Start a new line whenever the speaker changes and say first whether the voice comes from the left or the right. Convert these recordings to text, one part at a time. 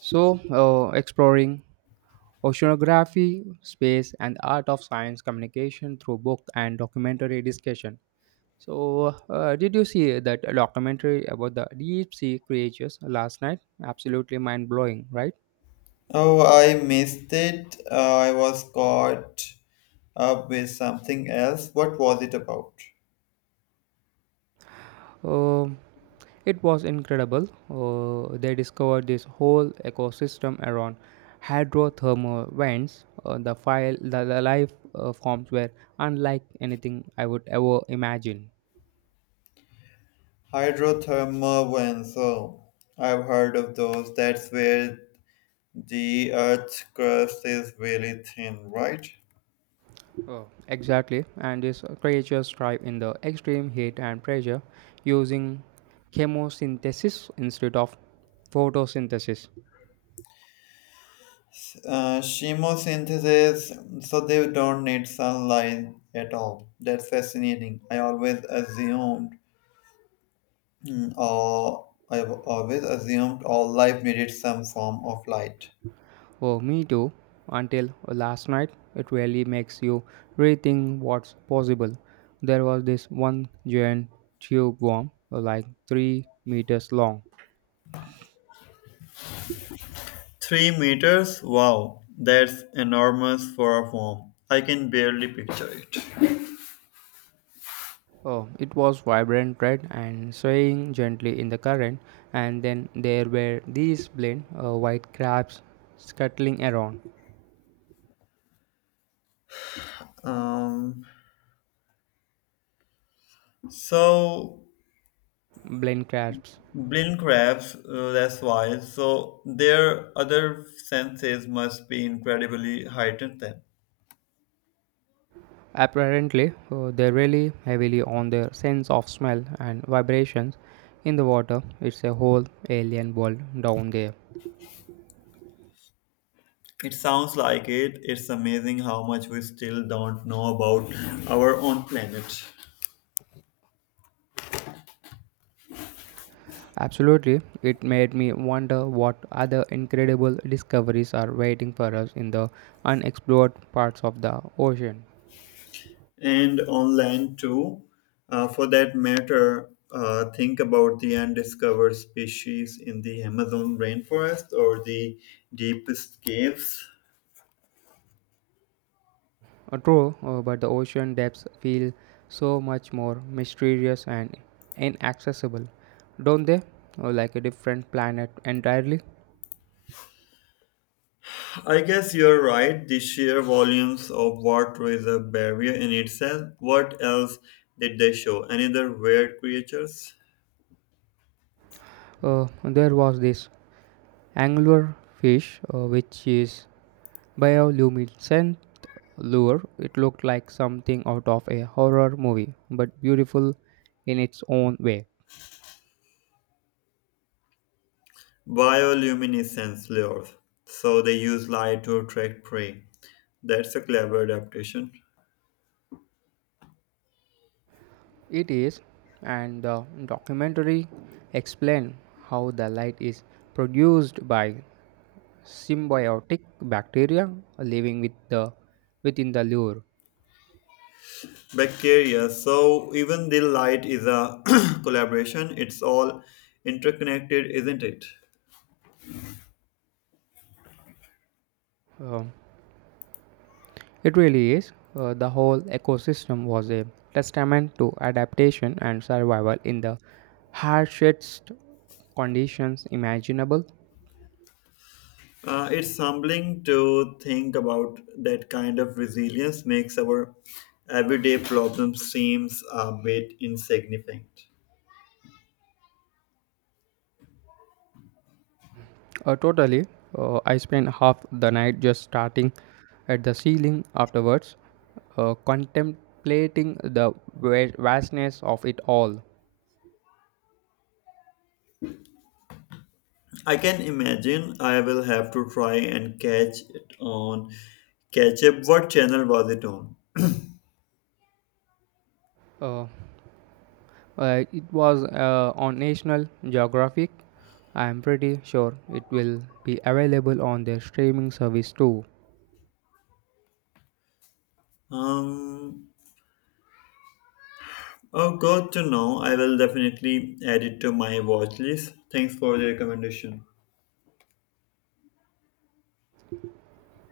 right: Exploring oceanography, space, and art of science communication through book and documentary discussion. Did you see that documentary about the deep sea creatures last night? Absolutely mind blowing, right?
left: Oh, I missed it. I was caught up with something else. What was it about?
right: Um it was incredible. They discovered this whole ecosystem around hydrothermal vents. The life forms were unlike anything I would ever imagine.
left: Hydrothermal vents. I've heard of those. That's where the Earth's crust is really thin, right?
right: Oh, exactly. And these creatures thrive in the extreme heat and pressure using chemosynthesis instead of photosynthesis.
left: Chemosynthesis, so they don't need sunlight at all. That's fascinating. I always assumed, mm, or I've always assumed all life needed some form of light.
right: Oh, me too. Until last night, it really makes you rethink what's possible. There was this one giant tube worm, like 3 meters long.
left: 3 meters? Wow, that's enormous for a home. I can barely picture it.
right: Oh, it was vibrant red and swaying gently in the current, and then there were these plain white crabs scuttling around.
left: Um, so
right: Blind crabs.
left: blink crabs, that's why. So their other senses must be incredibly heightened then.
right: Apparently, they rely heavily on their sense of smell and vibrations in the water. It's a whole alien world down there.
left: It sounds like it. It's amazing how much we still don't know about our own planet.
right: Absolutely, it made me wonder what other incredible discoveries are waiting for us in the unexplored parts of the ocean.
left: And on land too. For that matter, think about the undiscovered species in the Amazon rainforest or the deepest caves.
right: True, but the ocean depths feel so much more mysterious and inaccessible, don't they? Like a different planet entirely.
left: I guess you're right. The sheer volumes of water is a barrier in itself. What else did they show? Any other weird creatures?
right: There was this anglerfish, which is bioluminescent lure. It looked like something out of a horror movie, but beautiful in its own way.
left: Bioluminescence lures. So they use light to attract prey. That's a clever adaptation.
right: It is, and the documentary explained how the light is produced by symbiotic bacteria living with the within the lure.
left: Bacteria. So even the light is a collaboration. It's all interconnected, isn't it?
right: Uh, It really is. The whole ecosystem was a testament to adaptation and survival in the harshest conditions imaginable.
left: It's humbling to think about that kind of resilience makes our everyday problems seems a bit insignificant.
right: Totally. I spent half the night just starting at the ceiling afterwards, contemplating the vastness of it all.
left: I can imagine I will have to try and catch it on catch up. What channel was it on?
right: Uh, it was on National Geographic. I am pretty sure it will be available on their streaming service too.
left: Um, oh, good to know. I will definitely add it to my watch list. Thanks for the recommendation.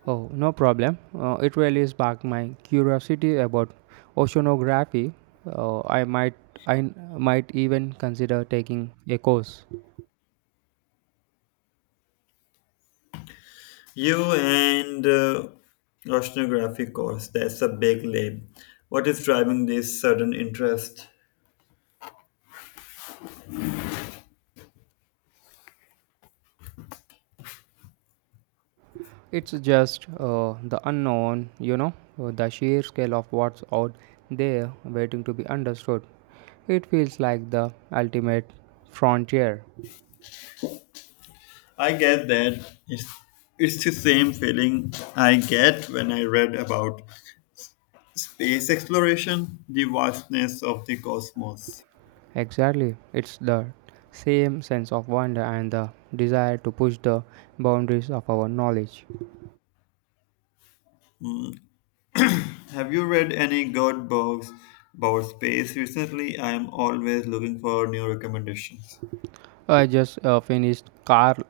right: Oh, no problem. It really sparked my curiosity about oceanography. Uh, I might I might even consider taking a course.
left: You and oceanography course, that's a big leap. What is driving this sudden interest?
right: It's just the unknown, you know, the sheer scale of what's out there waiting to be understood. It feels like the ultimate frontier.
left: I get that. It's, it's the same feeling I get when I read about space exploration, the vastness of the cosmos.
right: Exactly. It's the same sense of wonder and the desire to push the boundaries of our knowledge.
left: Have you read any good books about space recently? I am always looking for new recommendations.
right: I just finished Carl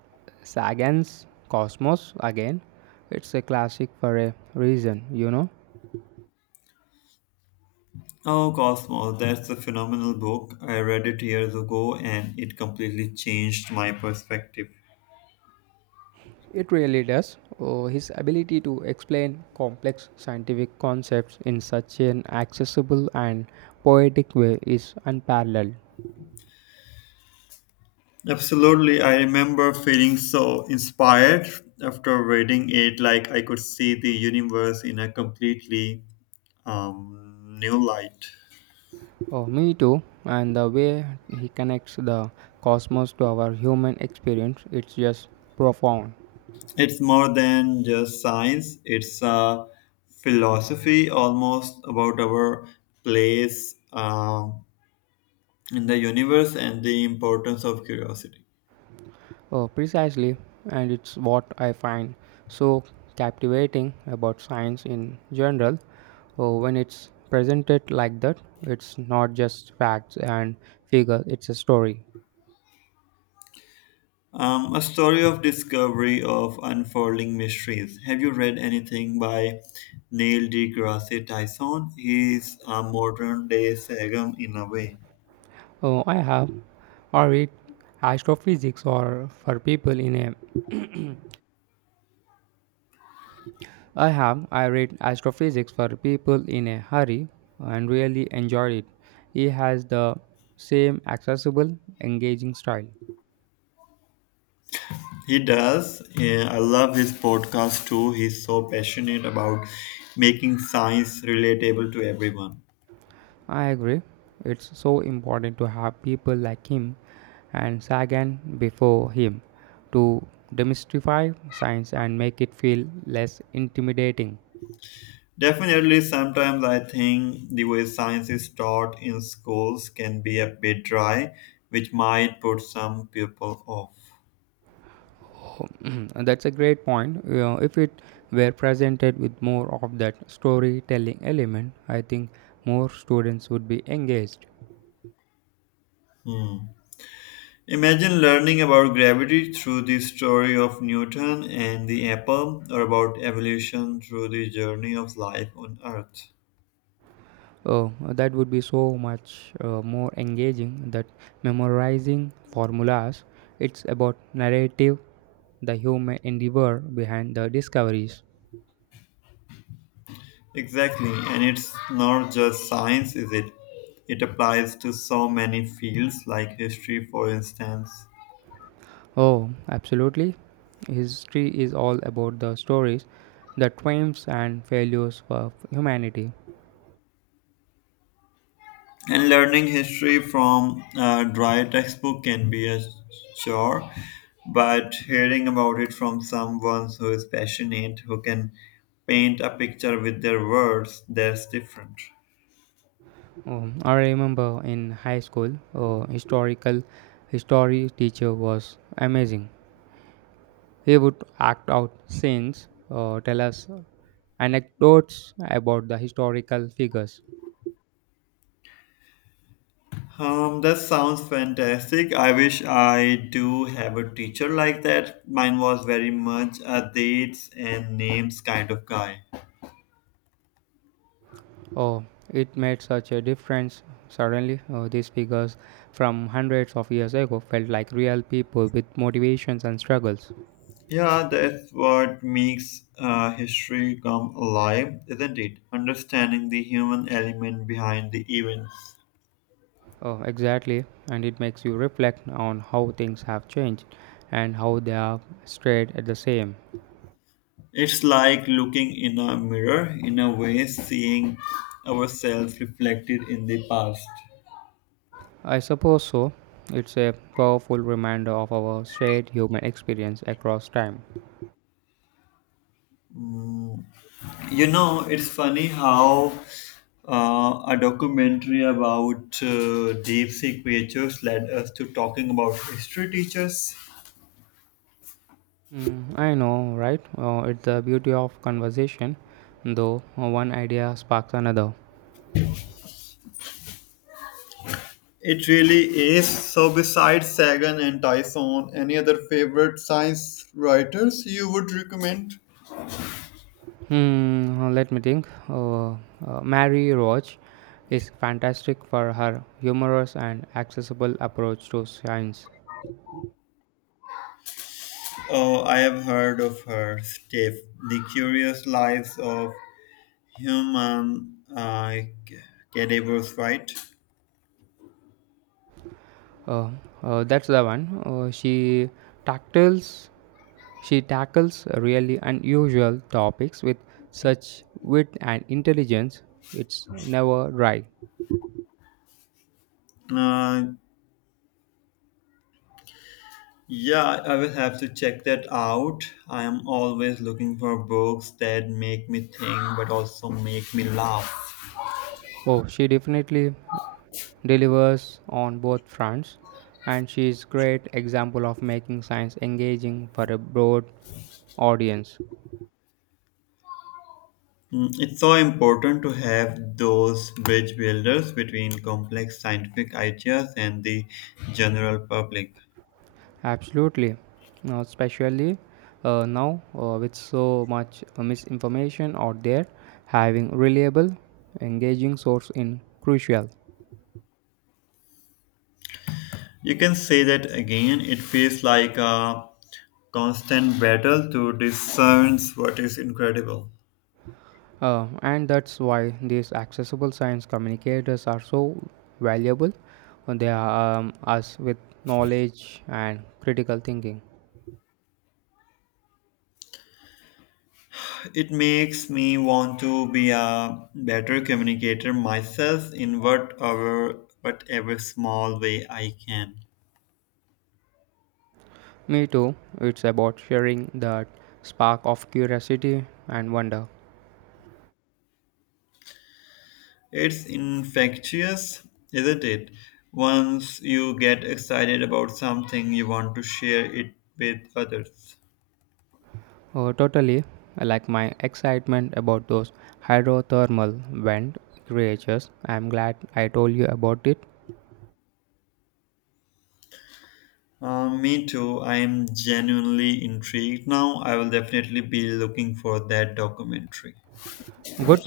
right: Sagan's Cosmos again. It's a classic for a reason, you know.
left: Oh, Cosmos, that's a phenomenal book. I read it years ago and it completely changed my perspective.
right: It really does. Oh, his ability to explain complex scientific concepts in such an accessible and poetic way is unparalleled.
left: Absolutely, I remember feeling so inspired after reading it, like I could see the universe in a completely new light.
right: Oh, me too. And the way he connects the cosmos to our human experience, it's just profound.
left: It's more than just science, it's a philosophy almost about our place in the universe and the importance of curiosity.
right: Oh, precisely, and it's what I find so captivating about science in general. Oh, when it's presented like that, it's not just facts and figures, it's a story.
left: A story of discovery of unfolding mysteries. Have you read anything by Neil deGrasse Tyson? He's a modern day Sagan in a way.
right: Oh, I have, I read astrophysics or for people in a. I have, I read astrophysics for people in a hurry and really enjoyed it. He has the same accessible, engaging style.
left: He does. Yeah, I love his podcast too. He's so passionate about making science relatable to everyone.
right: I agree. It's so important to have people like him and Sagan before him to demystify science and make it feel less intimidating.
left: Definitely, sometimes I think the way science is taught in schools can be a bit dry, which might put some people off.
right: That's a great point. You know, if it were presented with more of that storytelling element, I think more students would be engaged.
left: Imagine learning about gravity through the story of Newton and the apple, or about evolution through the journey of life on Earth.
right: Oh, that would be so much more engaging than memorizing formulas. It's about narrative the human endeavor behind the discoveries.
left: Exactly, and it's not just science, is it? It applies to so many fields, like history, for instance.
right: Oh, absolutely. History is all about the stories, the triumphs and failures of humanity.
left: And learning history from a dry textbook can be a chore, but hearing about it from someone who is passionate, who can paint a picture with their words, that's different.
right: Oh, I remember in high school, a historical history teacher was amazing. He would act out scenes, tell us anecdotes about the historical figures.
left: That sounds fantastic. I wish I do have a teacher like that. Mine was very much a dates and names kind of guy.
right: Oh, it made such a difference. Suddenly, these figures from hundreds of years ago felt like real people with motivations and struggles.
left: Yeah, that's what makes history come alive, isn't it? Understanding the human element behind the events.
right: Oh, exactly. And it makes you reflect on how things have changed and how they are stayed at the same.
left: It's like looking in a mirror, in a way, seeing ourselves reflected in the past.
right: I suppose so. It's a powerful reminder of our shared human experience across time.
left: You know, it's funny how a documentary about deep sea creatures led us to talking about history teachers.
right: Mm, I know, right? It's the beauty of conversation, though one idea sparks another.
left: It really is. So, besides Sagan and Tyson, any other favorite science writers you would recommend?
right: Let me think. Mary Roach is fantastic for her humorous and accessible approach to science.
left: Oh, I have heard of her, Steph. The Curious Lives of Human Cadavers, right?
right: Uh, that's the one. She tackles she tackles really unusual topics with such wit and intelligence. It's never dry.
left: Uh, Yeah, I will have to check that out. I am always looking for books that make me think but also make me laugh.
right: Oh, she definitely delivers on both fronts, and she is great example of making science engaging for a broad audience.
left: Mm, it's so important to have those bridge builders between complex scientific ideas and the general public.
right: Absolutely, now, especially now with so much misinformation out there, having reliable, engaging source in crucial.
left: You can say that again, it feels like a constant battle to discern what is incredible.
right: And that's why these accessible science communicators are so valuable. They are us with knowledge and critical thinking.
left: It makes me want to be a better communicator myself in whatever small way I can.
right: Me too. It's about sharing that spark of curiosity and wonder.
left: It's infectious, isn't it? Once you get excited about something, you want to share it with others.
right: Oh, totally. Like my excitement about those hydrothermal vent creatures. I'm glad I told you about it.
left: Me too. I am genuinely intrigued now. I will definitely be looking for that documentary.
right: Good.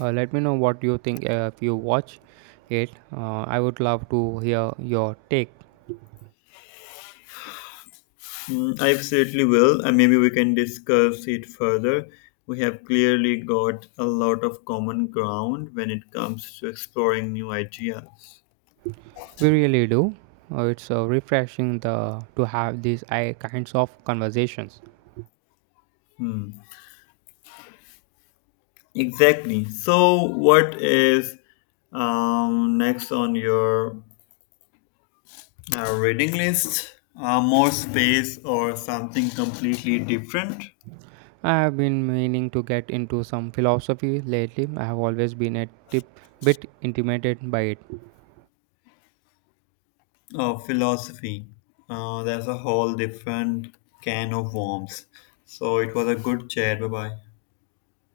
right: Let me know what you think if you watch it. I would love to hear your take.
left: Mm, I absolutely will, and maybe we can discuss it further. We have clearly got a lot of common ground when it comes to exploring new ideas.
right: We really do. It's refreshing the to have these kinds of conversations.
left: Exactly. So, what is next on your reading list? More space or something completely different?
right: I have been meaning to get into some philosophy lately. I have always been a tip bit intimidated by it.
left: Oh, philosophy. That's a whole different can of worms. So, it was a good chat. Bye bye.